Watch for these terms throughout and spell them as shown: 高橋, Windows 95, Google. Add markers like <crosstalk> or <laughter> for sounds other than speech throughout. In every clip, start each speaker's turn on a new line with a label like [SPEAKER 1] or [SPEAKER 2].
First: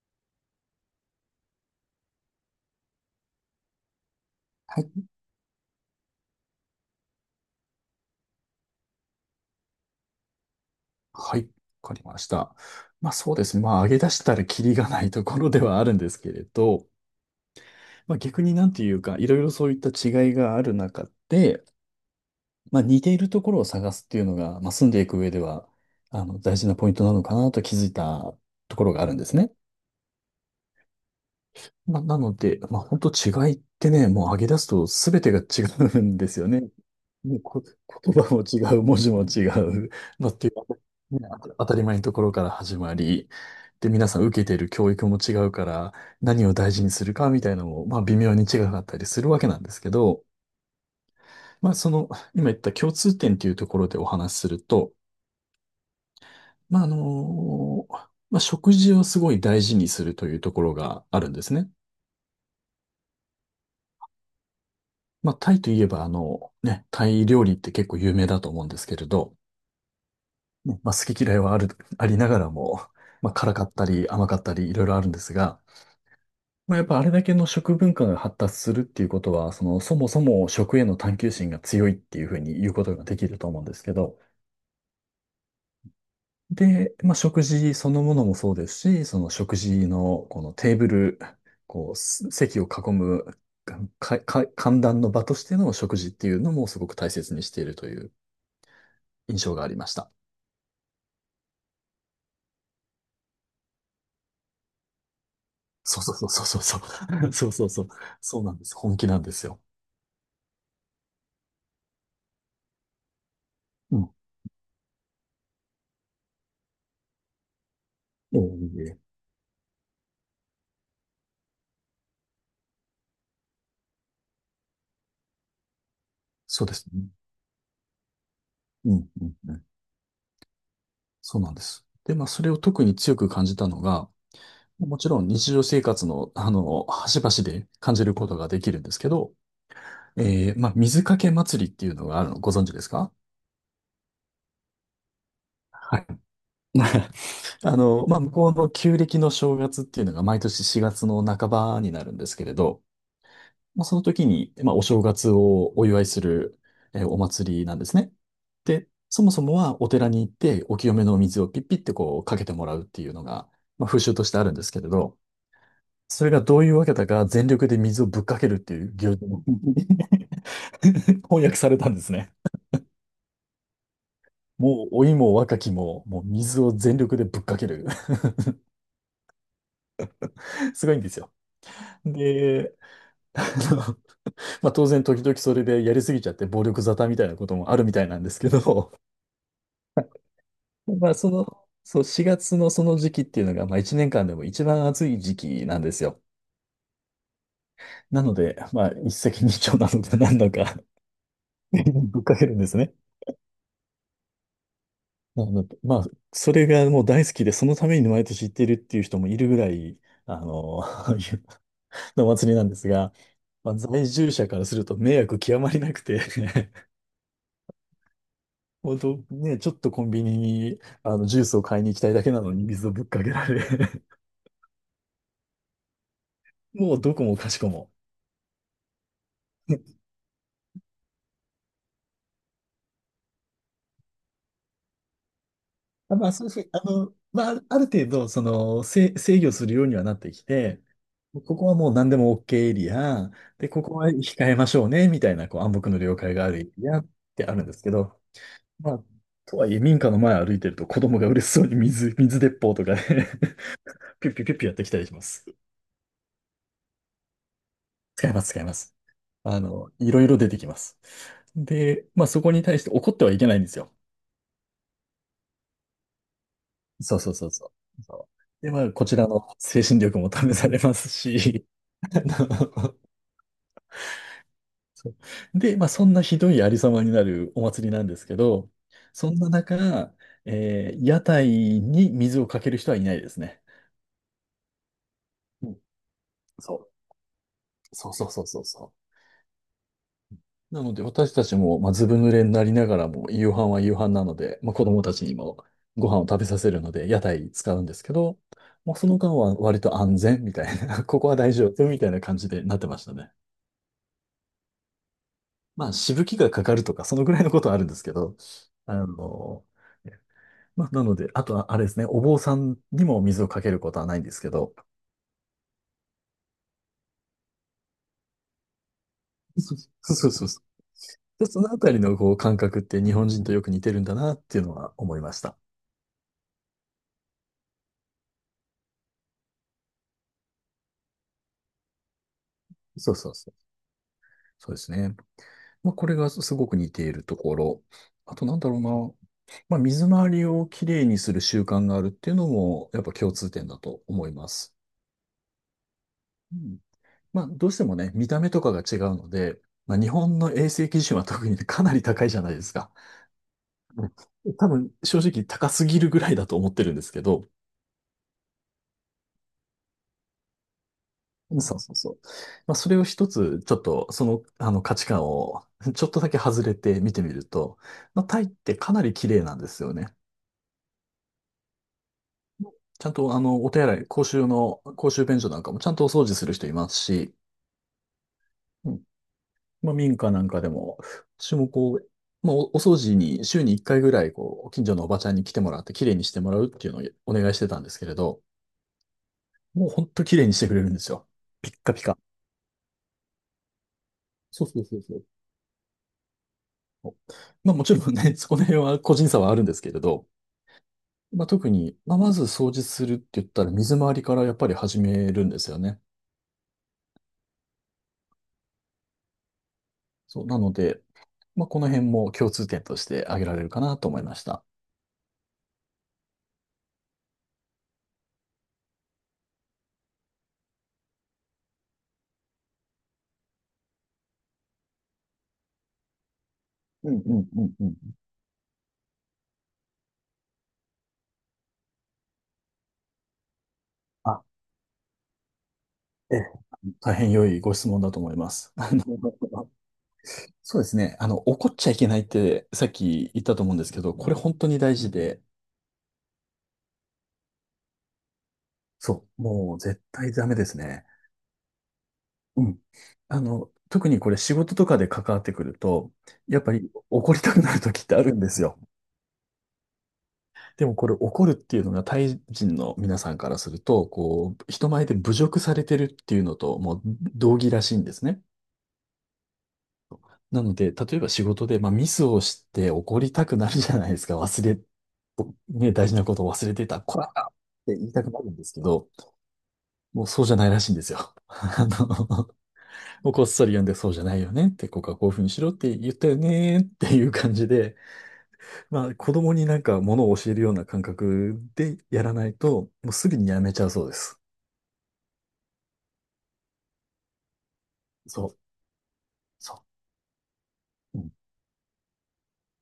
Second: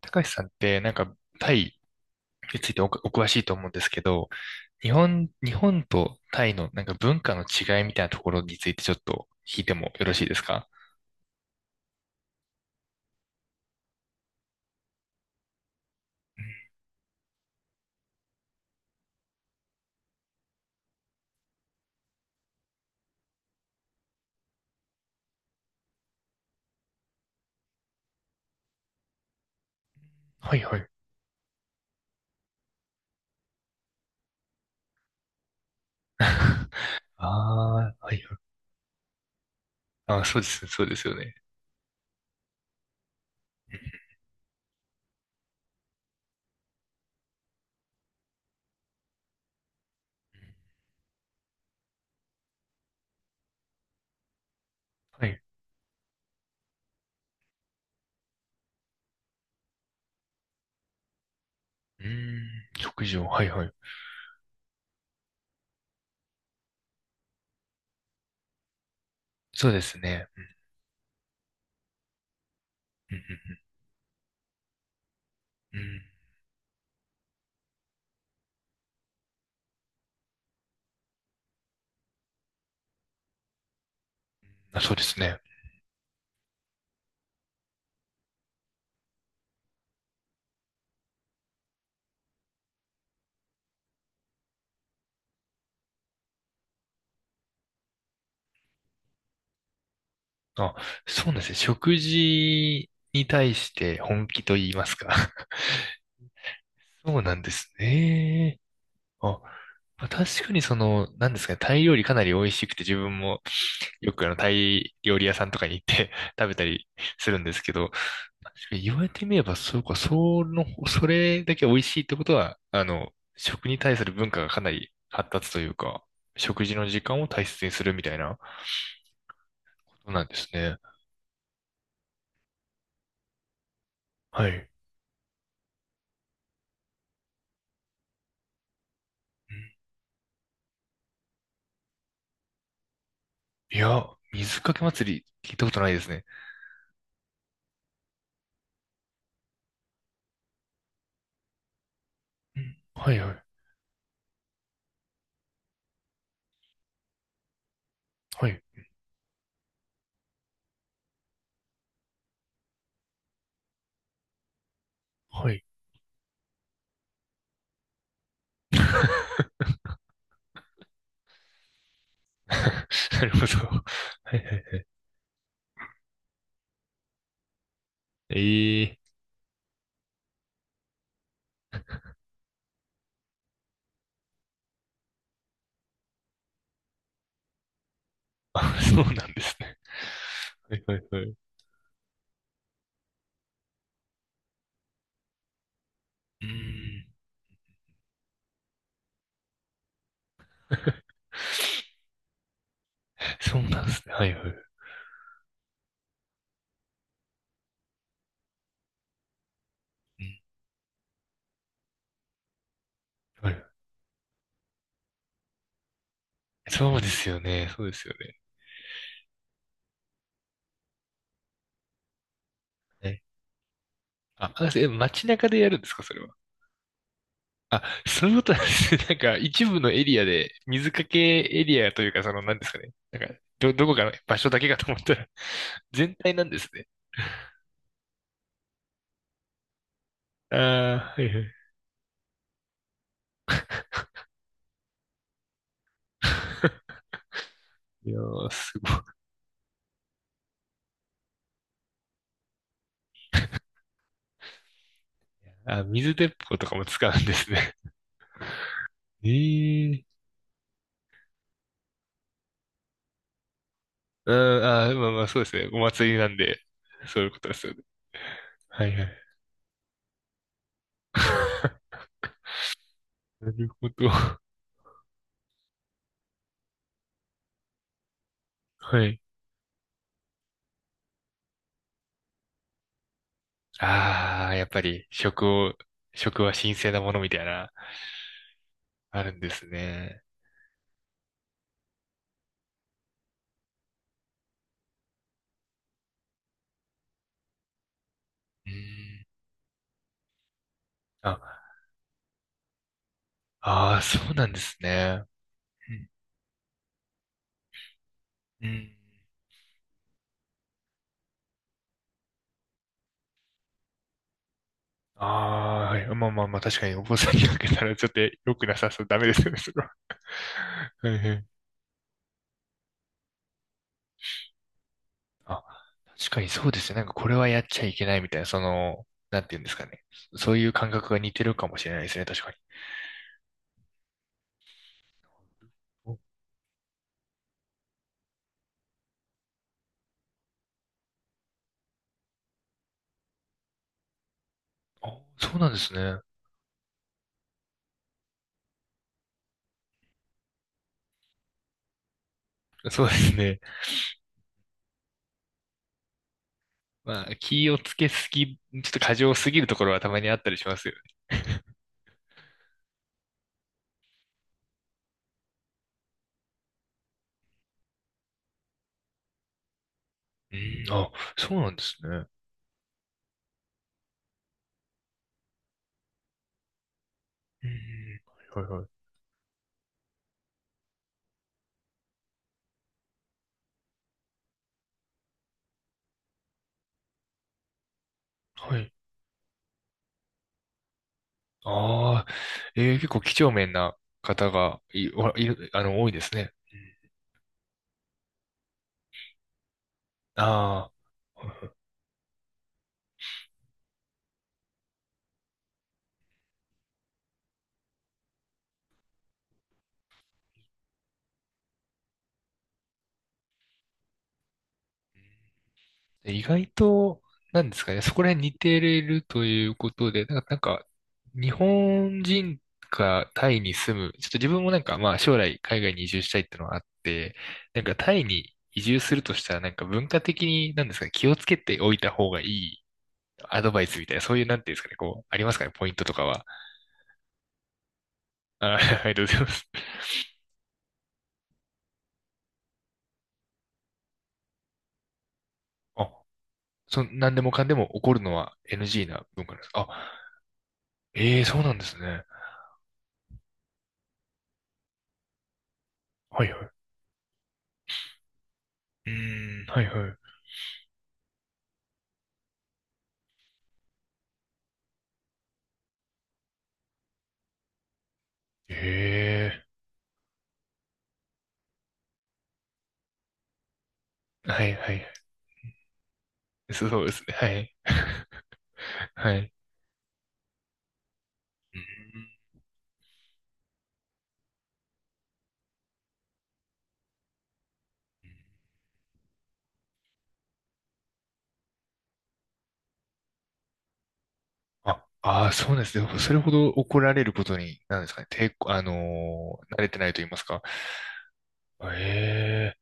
[SPEAKER 1] 高橋さんってなんかタイについてお詳しいと思うんですけど、
[SPEAKER 2] はい。
[SPEAKER 1] 日本とタイのなんか文化の違いみたいなところについてちょっと聞いてもよろしいですか？
[SPEAKER 2] はい。わかりました。まあそうですね。まあ上げ出したらキリがないところではあるんですけ
[SPEAKER 1] う
[SPEAKER 2] れ
[SPEAKER 1] ん。
[SPEAKER 2] ど、まあ逆になんていうか、いろいろそういった違いがある中で、まあ似ているところを探すっていうのが、まあ住んでいく上では、あの、大事なポイントなのかなと気づいたところがあるんですね。
[SPEAKER 1] はいはい。
[SPEAKER 2] まあなので、まあ本当違いってね、もう上げ出すと全てが違うんですよね。
[SPEAKER 1] <laughs> あ
[SPEAKER 2] もうこ、
[SPEAKER 1] あ、はいは
[SPEAKER 2] 言
[SPEAKER 1] い。
[SPEAKER 2] 葉も違う、文字も違う、
[SPEAKER 1] あ、
[SPEAKER 2] まあっ
[SPEAKER 1] そうで
[SPEAKER 2] てい
[SPEAKER 1] す、そうですよ
[SPEAKER 2] う、ね、
[SPEAKER 1] ね。
[SPEAKER 2] 当たり前のところから始まり、で、皆さん受けている教育も違うから、何を大事にするかみたいなのも、まあ微妙に違かったりするわけなんですけど、まあその、今言った共通点というところでお話しすると、
[SPEAKER 1] はい。
[SPEAKER 2] まああの、まあ食事をすごい大事にするというところがあるんですね。
[SPEAKER 1] うーん、食事を、はいはい。
[SPEAKER 2] まあタイといえばあの、ね、タイ料理って結構有名だと思うんですけれど、
[SPEAKER 1] そうですね。
[SPEAKER 2] ねまあ好き嫌いはありながらも、
[SPEAKER 1] うん。う
[SPEAKER 2] まあ辛
[SPEAKER 1] ん。
[SPEAKER 2] かったり甘かったりいろいろあるんですが、
[SPEAKER 1] うん。うん。
[SPEAKER 2] まあ、やっぱあれだけの食文化が発達するっていうことは、その、そもそも食への探求心が強いっていうふうに言うことができると思うんですけど、
[SPEAKER 1] あ、そうですね。
[SPEAKER 2] で、まあ、食事そのものもそうですし、その食事のこのテーブル、こう、席を囲む、歓談の場としての食事っていうのもすごく大切にしているという印象がありました。
[SPEAKER 1] あ、そうなんですね。食事に対して本気と言いますか。
[SPEAKER 2] そうそうそうそうそ
[SPEAKER 1] <laughs> そう
[SPEAKER 2] う。<laughs>
[SPEAKER 1] なん
[SPEAKER 2] そ
[SPEAKER 1] で
[SPEAKER 2] うそ
[SPEAKER 1] す
[SPEAKER 2] うそう。そうなん
[SPEAKER 1] ね。
[SPEAKER 2] です。本気なんで
[SPEAKER 1] あ、
[SPEAKER 2] すよ。
[SPEAKER 1] まあ確かにその、なんですかね、タイ料理かなり美味しくて、自分も
[SPEAKER 2] うん。
[SPEAKER 1] よくタイ料理屋さんとかに行って <laughs> 食べたりするんですけど、
[SPEAKER 2] え
[SPEAKER 1] 言
[SPEAKER 2] え、
[SPEAKER 1] われてみれば、そうか、その、それだけ美味しいってことは、食に対する文化がかなり発達というか、
[SPEAKER 2] そ
[SPEAKER 1] 食
[SPEAKER 2] うで
[SPEAKER 1] 事
[SPEAKER 2] す
[SPEAKER 1] の時
[SPEAKER 2] ね。
[SPEAKER 1] 間を大切にするみたいなこ
[SPEAKER 2] うん、うん、うん。
[SPEAKER 1] となんですね。
[SPEAKER 2] そうなんです。で、まあ、それを特に強く感じたのが、
[SPEAKER 1] はい。
[SPEAKER 2] もちろん日常生活の、あの、端々で感じることができるんですけど、
[SPEAKER 1] うん。
[SPEAKER 2] まあ、水かけ祭りっていうのがあるのご存知ですか？
[SPEAKER 1] いや、水かけ祭り聞いたことない
[SPEAKER 2] は
[SPEAKER 1] で
[SPEAKER 2] い。
[SPEAKER 1] すね。
[SPEAKER 2] <laughs> あの、まあ、向こうの旧暦の正月っていうのが毎年4月の半ばになるんですけれ
[SPEAKER 1] うん。
[SPEAKER 2] ど、
[SPEAKER 1] はいはい。
[SPEAKER 2] まあ、その時に、まあ、お正月をお祝いする、お祭りなんですね。
[SPEAKER 1] はい。
[SPEAKER 2] で、そもそもはお寺に行ってお清めのお水をピッピってこうかけてもらうっていうのが、まあ、風習としてあるんですけれど、
[SPEAKER 1] はい。
[SPEAKER 2] それがどういうわけだか全力で水をぶっかけるっていう行事も <laughs> 翻訳されたんですね。
[SPEAKER 1] <laughs> なるほど。はいはい。
[SPEAKER 2] もう老いも若きも、もう水を全力でぶっかける。
[SPEAKER 1] ええ。
[SPEAKER 2] <laughs> すごいんですよ。で、あの、<laughs> まあ、当然時々それでやりすぎちゃって暴力沙汰みたいなこともあるみたいなんですけ
[SPEAKER 1] あ、
[SPEAKER 2] ど、
[SPEAKER 1] そうなんですね。はいは
[SPEAKER 2] <laughs>
[SPEAKER 1] い
[SPEAKER 2] まあ
[SPEAKER 1] はい。
[SPEAKER 2] そ
[SPEAKER 1] う
[SPEAKER 2] の、そう4月のその時期っていうのが、まあ1年間でも一番暑い時期なんですよ。
[SPEAKER 1] ーん。
[SPEAKER 2] なので、まあ一石二鳥なのか何なのか <laughs> ぶっかけるんですね。
[SPEAKER 1] そうなんですね。はいはい。
[SPEAKER 2] なるほまあ、それがもう大好きで、そのために毎年行ってるっていう人もいるぐらい、
[SPEAKER 1] う
[SPEAKER 2] あ
[SPEAKER 1] ん。
[SPEAKER 2] の、<laughs> のお祭りなんですが、
[SPEAKER 1] はい。
[SPEAKER 2] まあ、在住者からすると迷惑極まりなくて
[SPEAKER 1] そうですよね。そうですよね。
[SPEAKER 2] <laughs> 本当ね、ちょっとコンビニにあのジュースを買いに行きたいだけなのに水をぶっ
[SPEAKER 1] ね。
[SPEAKER 2] かけられ
[SPEAKER 1] あ、街中でやるんですか、それは？
[SPEAKER 2] <laughs> もうどこもかしこ
[SPEAKER 1] あ、
[SPEAKER 2] も
[SPEAKER 1] そういうことなんですね。<laughs> なんか、一部のエリアで、水かけエリアというか、その、なんですかね。なんか、どこかの場所だけかと思ったら、<laughs> 全
[SPEAKER 2] あまあ、
[SPEAKER 1] 体な
[SPEAKER 2] そう
[SPEAKER 1] んです
[SPEAKER 2] であ
[SPEAKER 1] ね。
[SPEAKER 2] の、まあ、ある程度、その、制御するようにはなってき
[SPEAKER 1] あ
[SPEAKER 2] て、
[SPEAKER 1] あ、はいはい。
[SPEAKER 2] ここはもう何でも OK エリア、で、ここは控えましょうね、みたいな、こう、暗黙の了解があるエリア
[SPEAKER 1] <laughs>
[SPEAKER 2] ってあるんですけ
[SPEAKER 1] い
[SPEAKER 2] ど、
[SPEAKER 1] やー、すごい。
[SPEAKER 2] まあ、とはいえ、民家の前歩いてると子供が嬉しそうに水鉄砲とかね <laughs> ピュッピュッピュッピュやってきたりします。
[SPEAKER 1] あ、水鉄砲とかも使うんですね。
[SPEAKER 2] 使います、使います。あの、
[SPEAKER 1] ええ。
[SPEAKER 2] いろいろ出てきます。で、まあ、そこに対して怒ってはいけないんですよ。
[SPEAKER 1] うん、まあまあ、そうですね。お祭りなんで、
[SPEAKER 2] そ
[SPEAKER 1] そ
[SPEAKER 2] う
[SPEAKER 1] ういう
[SPEAKER 2] そう
[SPEAKER 1] こ
[SPEAKER 2] そ
[SPEAKER 1] と
[SPEAKER 2] う
[SPEAKER 1] です
[SPEAKER 2] そ
[SPEAKER 1] よね。
[SPEAKER 2] う。そう。で、ま
[SPEAKER 1] は
[SPEAKER 2] あ、
[SPEAKER 1] いは
[SPEAKER 2] こち
[SPEAKER 1] い。
[SPEAKER 2] らの精神力も試されますし、
[SPEAKER 1] <laughs>
[SPEAKER 2] <laughs> あの
[SPEAKER 1] なるほど。<laughs>
[SPEAKER 2] そうで、まあ、そんなひどいありさまになるお祭りなんですけど、
[SPEAKER 1] はい。
[SPEAKER 2] そんな中、屋台に水をかける人はいないですね。
[SPEAKER 1] ああ、やっぱり食
[SPEAKER 2] う
[SPEAKER 1] を、
[SPEAKER 2] ん
[SPEAKER 1] 食は神
[SPEAKER 2] そう、
[SPEAKER 1] 聖なものみたいな、
[SPEAKER 2] そうそうそうそうそう。
[SPEAKER 1] あるんですね。
[SPEAKER 2] なので、私たちも、まあ、ずぶ濡れになりながらも、夕飯は夕飯なので、まあ、子供たちにもご飯を食べさせるので、屋台使うんですけど、
[SPEAKER 1] う
[SPEAKER 2] もうその
[SPEAKER 1] ん。
[SPEAKER 2] 間は割と安全みたいな、<laughs> ここは大丈
[SPEAKER 1] あ、
[SPEAKER 2] 夫みたいな感じでなってましたね。
[SPEAKER 1] ああ、そうなんですね。
[SPEAKER 2] ま
[SPEAKER 1] う
[SPEAKER 2] あ、
[SPEAKER 1] ん。
[SPEAKER 2] しぶきがかかるとか、そのぐらいのことはあるんですけど、
[SPEAKER 1] うん。
[SPEAKER 2] あの、まあ、なので、あとは、あれですね、お坊さんにも水をかけることはないんですけど、
[SPEAKER 1] ああ、はい。まあまあまあ、確かにお坊さんにかけたらちょっと良くなさそう。ダメですよね、そ
[SPEAKER 2] そう
[SPEAKER 1] れは。
[SPEAKER 2] そうそうそ
[SPEAKER 1] <laughs> はいは
[SPEAKER 2] う。で
[SPEAKER 1] い。
[SPEAKER 2] そのあたりのこう感覚って日本人とよく似てるんだなっていうのは思いました。
[SPEAKER 1] あ、確かにそうですね。なんかこれはやっちゃいけないみたいな、その、なんていうんですかね。そういう感覚が似てるかもしれないですね、確かに。
[SPEAKER 2] そうそうそう。そうですね。まあ、これ
[SPEAKER 1] お。
[SPEAKER 2] がすごく似ているところ。あとなんだろうな。まあ、水回りをきれいにする習慣があるっていうのも、やっぱ共通点だと思います。
[SPEAKER 1] あ、そうなんですね。
[SPEAKER 2] うんまあ、どうしてもね、見た目とかが違うので、まあ、日本の衛生基準は特にねかなり高いじゃないですか。
[SPEAKER 1] そうですね。
[SPEAKER 2] うん多分、正直高すぎるぐらいだと思ってるんですけ
[SPEAKER 1] まあ、
[SPEAKER 2] ど、
[SPEAKER 1] 気をつけすぎ、ちょっと過剰すぎるところはたまにあったりしますよね。
[SPEAKER 2] そ
[SPEAKER 1] <laughs>
[SPEAKER 2] うそうそう。まあ、それを一つ、ちょっと、その、あの価値観を、<laughs> ちょっとだけ外れて見てみると、まあ、タイってかなり綺麗なんですよね。
[SPEAKER 1] うん、あ、そうなんですね。
[SPEAKER 2] ちゃんと、あの、お手洗い、公衆便所なんかもちゃんとお掃除する人いますし、
[SPEAKER 1] うん、はいはいはい。
[SPEAKER 2] まあ、民家なんかでも、私もこう、まあ、お掃除に週に1回ぐらい、こう、近所のおばちゃんに来てもらって、綺麗にしてもらうっていうのをお願いしてたんですけれど、
[SPEAKER 1] はい。
[SPEAKER 2] もうほんと綺麗にしてくれるんですよ。ピッカピカ。
[SPEAKER 1] ああ、結構几帳面な方
[SPEAKER 2] そう
[SPEAKER 1] が
[SPEAKER 2] そうそうそ
[SPEAKER 1] おいる多いですね。うん。
[SPEAKER 2] う。まあ、もちろんね、<laughs> そこの辺は個人差はあるんですけれど、
[SPEAKER 1] あ
[SPEAKER 2] まあ、特
[SPEAKER 1] あ。
[SPEAKER 2] に、まあ、まず掃除するって言ったら、水回りからやっぱり始めるんですよね。そう、なので、まあ、この辺も共通点として挙げられるかなと思いました。
[SPEAKER 1] 意外と、なんですかね、そこら辺似てるということで、なんか日本人がタイに住む、ちょっと自分もなんか、まあ将来海外に移住したいっていうのがあっ
[SPEAKER 2] うん
[SPEAKER 1] て、
[SPEAKER 2] うんうん
[SPEAKER 1] なん
[SPEAKER 2] うん。
[SPEAKER 1] かタイに移住するとしたら、なんか文化的に、なんですかね、気をつけておいた方がいいアドバイスみたいな、そう
[SPEAKER 2] あ、
[SPEAKER 1] いう、なんていうんですかね、こう、ありますかね、ポイントとか
[SPEAKER 2] え
[SPEAKER 1] は。
[SPEAKER 2] え大変良いご質問だと思います。<laughs>
[SPEAKER 1] あ、
[SPEAKER 2] あ
[SPEAKER 1] <laughs> ありがとうございます。
[SPEAKER 2] のそうですね。あの、怒っちゃいけないってさっき言ったと思うんですけど、これ本当に大事で、
[SPEAKER 1] あ、なんでもかんでも怒るのは NG な
[SPEAKER 2] そう、
[SPEAKER 1] 文化なんです。
[SPEAKER 2] もう
[SPEAKER 1] あ、
[SPEAKER 2] 絶対ダメですね。
[SPEAKER 1] ええ。そうなんですね。
[SPEAKER 2] うん。あの、特にこれ仕事とかで関わってくると、
[SPEAKER 1] はいは
[SPEAKER 2] やっ
[SPEAKER 1] い。
[SPEAKER 2] ぱり怒りたくなる時ってあるんですよ。
[SPEAKER 1] うーん、はいはい。
[SPEAKER 2] でもこれ怒るっていうのがタイ人の皆さんからすると、こう、人前で侮辱されてるっていうのともう同義らしいんですね。
[SPEAKER 1] ええ。
[SPEAKER 2] なので、例えば仕事で、まあ、ミスをして怒りたくなるじゃないですか。忘
[SPEAKER 1] はい
[SPEAKER 2] れ
[SPEAKER 1] はい。
[SPEAKER 2] ね、大事なことを忘れてた、
[SPEAKER 1] そうで
[SPEAKER 2] こ
[SPEAKER 1] す
[SPEAKER 2] ら
[SPEAKER 1] ね。は
[SPEAKER 2] っ
[SPEAKER 1] い。
[SPEAKER 2] て言いたくなるんですけど、
[SPEAKER 1] <laughs> はい。
[SPEAKER 2] もうそうじゃないらしいんですよ。<laughs>
[SPEAKER 1] うん。
[SPEAKER 2] あの、もうこっそり読んでそうじゃないよねって、ここはこういうふうにしろって言ったよねっていう感じで、まあ子供になんかものを教えるような感覚でやらないと、もうすぐにやめちゃうそうです。
[SPEAKER 1] あ、ああ、そうですね。それほど怒られることに、なんですかね。
[SPEAKER 2] そう、
[SPEAKER 1] 抵抗、慣
[SPEAKER 2] そ
[SPEAKER 1] れてないと言いますか。
[SPEAKER 2] う、うん、
[SPEAKER 1] え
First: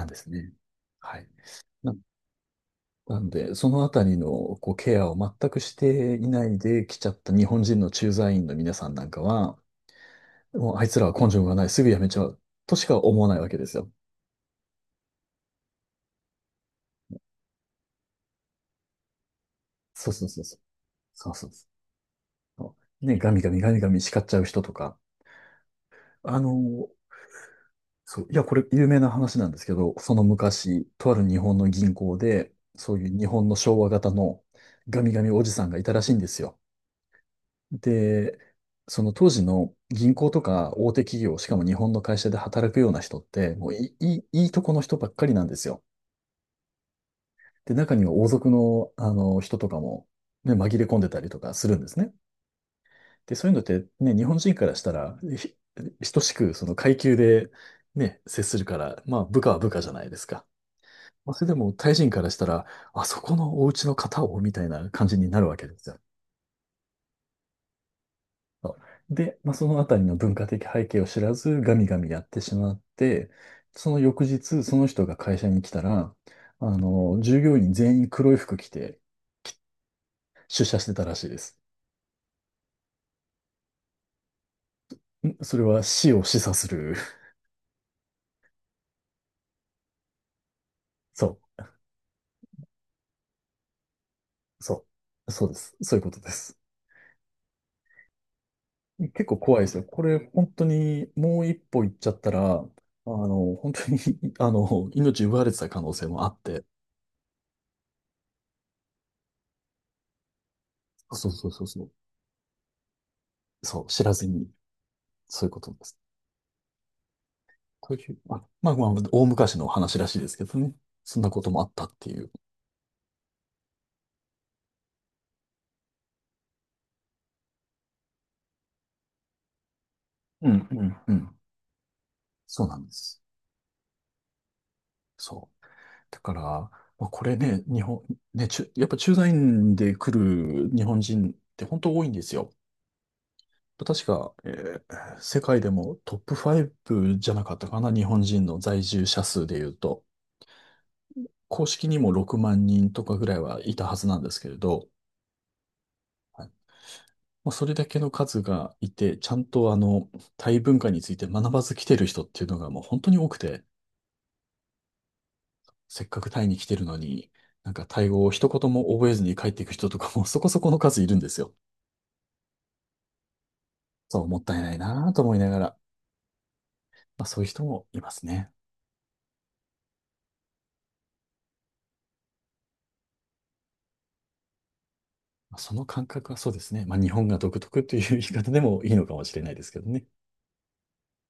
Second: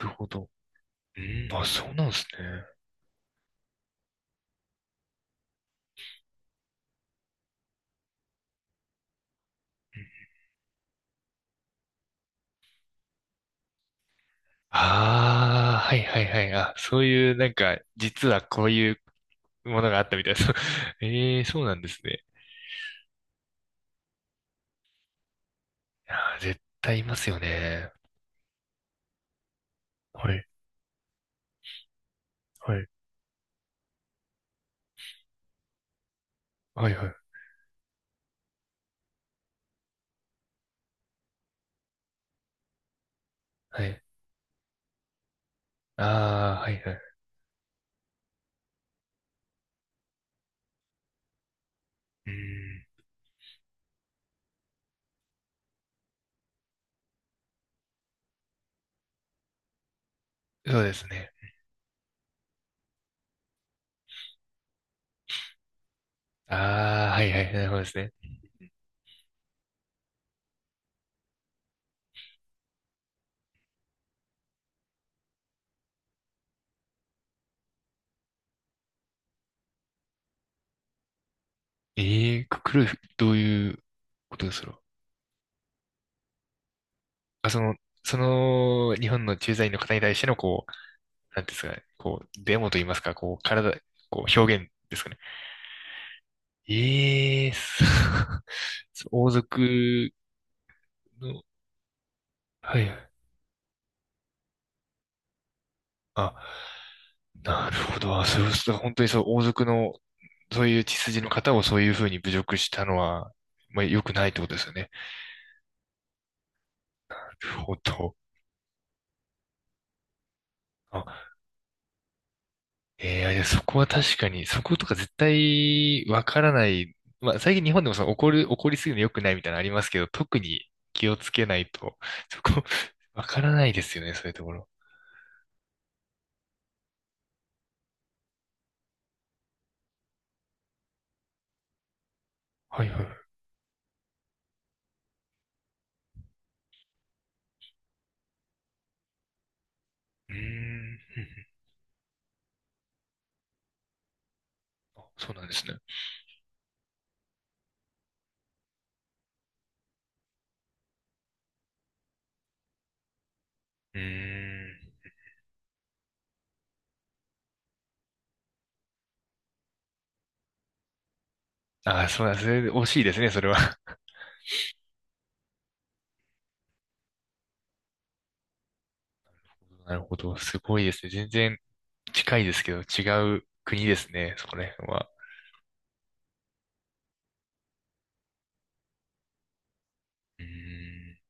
[SPEAKER 1] え、
[SPEAKER 2] ん
[SPEAKER 1] なる
[SPEAKER 2] で
[SPEAKER 1] ほ
[SPEAKER 2] す
[SPEAKER 1] ど。う
[SPEAKER 2] ね。はい。
[SPEAKER 1] あ、ん。あ、そ
[SPEAKER 2] な、
[SPEAKER 1] うなんですね。
[SPEAKER 2] なんで、そのあたりのこうケアを全くしていないで来ちゃった日本人の駐在員の皆さんなんかは、もうあいつらは根性がない、すぐやめちゃう、としか思わないわけですよ。
[SPEAKER 1] ああ、はいはいはい。あ、そういう、なんか、実はこういうものがあっ
[SPEAKER 2] そう
[SPEAKER 1] たみ
[SPEAKER 2] そう
[SPEAKER 1] たいで
[SPEAKER 2] そう
[SPEAKER 1] す。
[SPEAKER 2] そう。
[SPEAKER 1] <laughs>
[SPEAKER 2] そう
[SPEAKER 1] ええ、
[SPEAKER 2] そう
[SPEAKER 1] そうなんですね。
[SPEAKER 2] そう。ね、ガミガミガミガミ叱っちゃう人とか。
[SPEAKER 1] あ
[SPEAKER 2] あ
[SPEAKER 1] ー、絶
[SPEAKER 2] の、
[SPEAKER 1] 対いますよね。
[SPEAKER 2] そう、いや、これ有名な話なんですけど、その
[SPEAKER 1] はい、
[SPEAKER 2] 昔、とある日本の銀行で、
[SPEAKER 1] はい、
[SPEAKER 2] そういう日本の昭和型のガミガミおじさんがいたらしいんですよ。
[SPEAKER 1] はい、はい。
[SPEAKER 2] で、その当時の銀行とか大手企業、しかも日本の会社で働くような人って、もう
[SPEAKER 1] は
[SPEAKER 2] い
[SPEAKER 1] い。
[SPEAKER 2] い、いいいいとこの人ばっかりなんですよ。
[SPEAKER 1] ああ、はいはい。
[SPEAKER 2] で、中には王族の、あの人とかも、ね、紛れ込んでたりとかするんですね。
[SPEAKER 1] うん、
[SPEAKER 2] で、そういうのってね、日本人からしたら、等しくその階級でね、接するから、まあ部下は部下じゃないですか。
[SPEAKER 1] そうですね。
[SPEAKER 2] まあ、それでもタイ人からしたら、あそこのお家の方をみたいな感じになるわけですよ。
[SPEAKER 1] ああ、はいはい、なるほどですね。
[SPEAKER 2] そうで、まあ、そのあたりの文化的背景を知らず、ガミガミやってしまって、その翌日、その人が会社に来たら、あの、従業員全員黒い服着て、出社してたらしいです。
[SPEAKER 1] ええー、どういうことですか？
[SPEAKER 2] それは死を示唆する。<laughs>
[SPEAKER 1] あ、その、その、日本の駐在員の方に対しての、こう、
[SPEAKER 2] そ
[SPEAKER 1] なんていうんです
[SPEAKER 2] う、
[SPEAKER 1] かね、こう、デモと言いますか、こう、体、こう、表現
[SPEAKER 2] そ
[SPEAKER 1] ですかね。
[SPEAKER 2] う、そうです。そういうことです。
[SPEAKER 1] ええー、<laughs> そう、
[SPEAKER 2] 結
[SPEAKER 1] 王
[SPEAKER 2] 構怖いですよ。こ
[SPEAKER 1] 族
[SPEAKER 2] れ、本当に、
[SPEAKER 1] の、
[SPEAKER 2] もう一歩行っちゃったら、あ
[SPEAKER 1] はいはい。
[SPEAKER 2] の、本当に <laughs> あの、命奪われてた可能性もあ
[SPEAKER 1] あ、
[SPEAKER 2] って、
[SPEAKER 1] なるほど。あ、そう、そう本当にそう、王族の、そういう血筋
[SPEAKER 2] そ
[SPEAKER 1] の
[SPEAKER 2] うそう
[SPEAKER 1] 方を
[SPEAKER 2] そう
[SPEAKER 1] そう
[SPEAKER 2] そ
[SPEAKER 1] いう
[SPEAKER 2] う、
[SPEAKER 1] ふうに侮辱したのは、ま
[SPEAKER 2] そ
[SPEAKER 1] あ、
[SPEAKER 2] う、
[SPEAKER 1] 良
[SPEAKER 2] 知
[SPEAKER 1] く
[SPEAKER 2] ら
[SPEAKER 1] な
[SPEAKER 2] ず
[SPEAKER 1] いってこ
[SPEAKER 2] に、
[SPEAKER 1] とですよね。
[SPEAKER 2] そういうことです。
[SPEAKER 1] なるほ
[SPEAKER 2] とい
[SPEAKER 1] ど。
[SPEAKER 2] う、あ、まあまあ、大昔の話らしいですけどね。そん
[SPEAKER 1] あ、
[SPEAKER 2] なこともあったっていう。
[SPEAKER 1] ええ、いやそこは確かに、そことか絶対わからない。まあ、最近日本でもその怒る、怒りすぎるの良くないみたいなのありますけど、特
[SPEAKER 2] うん、
[SPEAKER 1] に
[SPEAKER 2] うん、
[SPEAKER 1] 気
[SPEAKER 2] う
[SPEAKER 1] をつ
[SPEAKER 2] ん。
[SPEAKER 1] けないと、そこ、
[SPEAKER 2] そうなんで
[SPEAKER 1] <laughs>
[SPEAKER 2] す。
[SPEAKER 1] わからないですよね、そういうところ。
[SPEAKER 2] そう。だから、まあ、これね、日本、ね、やっぱ駐在員で来る日本人って本当多いんですよ。
[SPEAKER 1] はいはい。う
[SPEAKER 2] 確か、世界でもトップ5じゃなかったかな、日本人の在住者数で言うと、
[SPEAKER 1] ーん。うん。うん。
[SPEAKER 2] 公式にも6万人とかぐらいはいたはずなんですけれど、
[SPEAKER 1] あ、そうなんですね。
[SPEAKER 2] はい、まあ、それだけの数がいて、ちゃんとあの、タイ文化について学ばず来てる人っていうのがもう本当に多くて、
[SPEAKER 1] うーん。
[SPEAKER 2] せっかくタイに来てるのに、なんかタイ語を一言も覚えずに帰っていく人とかもそこそこの数いるんですよ。
[SPEAKER 1] あ、そうなんですね。惜しいですね、それは。
[SPEAKER 2] そう、もったいないなぁと思いながら、まあそういう人もいますね。
[SPEAKER 1] <laughs> なるほど。すごいですね。全然近いですけど、違う国ですね、そこら辺は。
[SPEAKER 2] まあその感覚はそうですね。まあ、日本が独特という言い方でもいいのかもしれないですけどね。
[SPEAKER 1] うーん。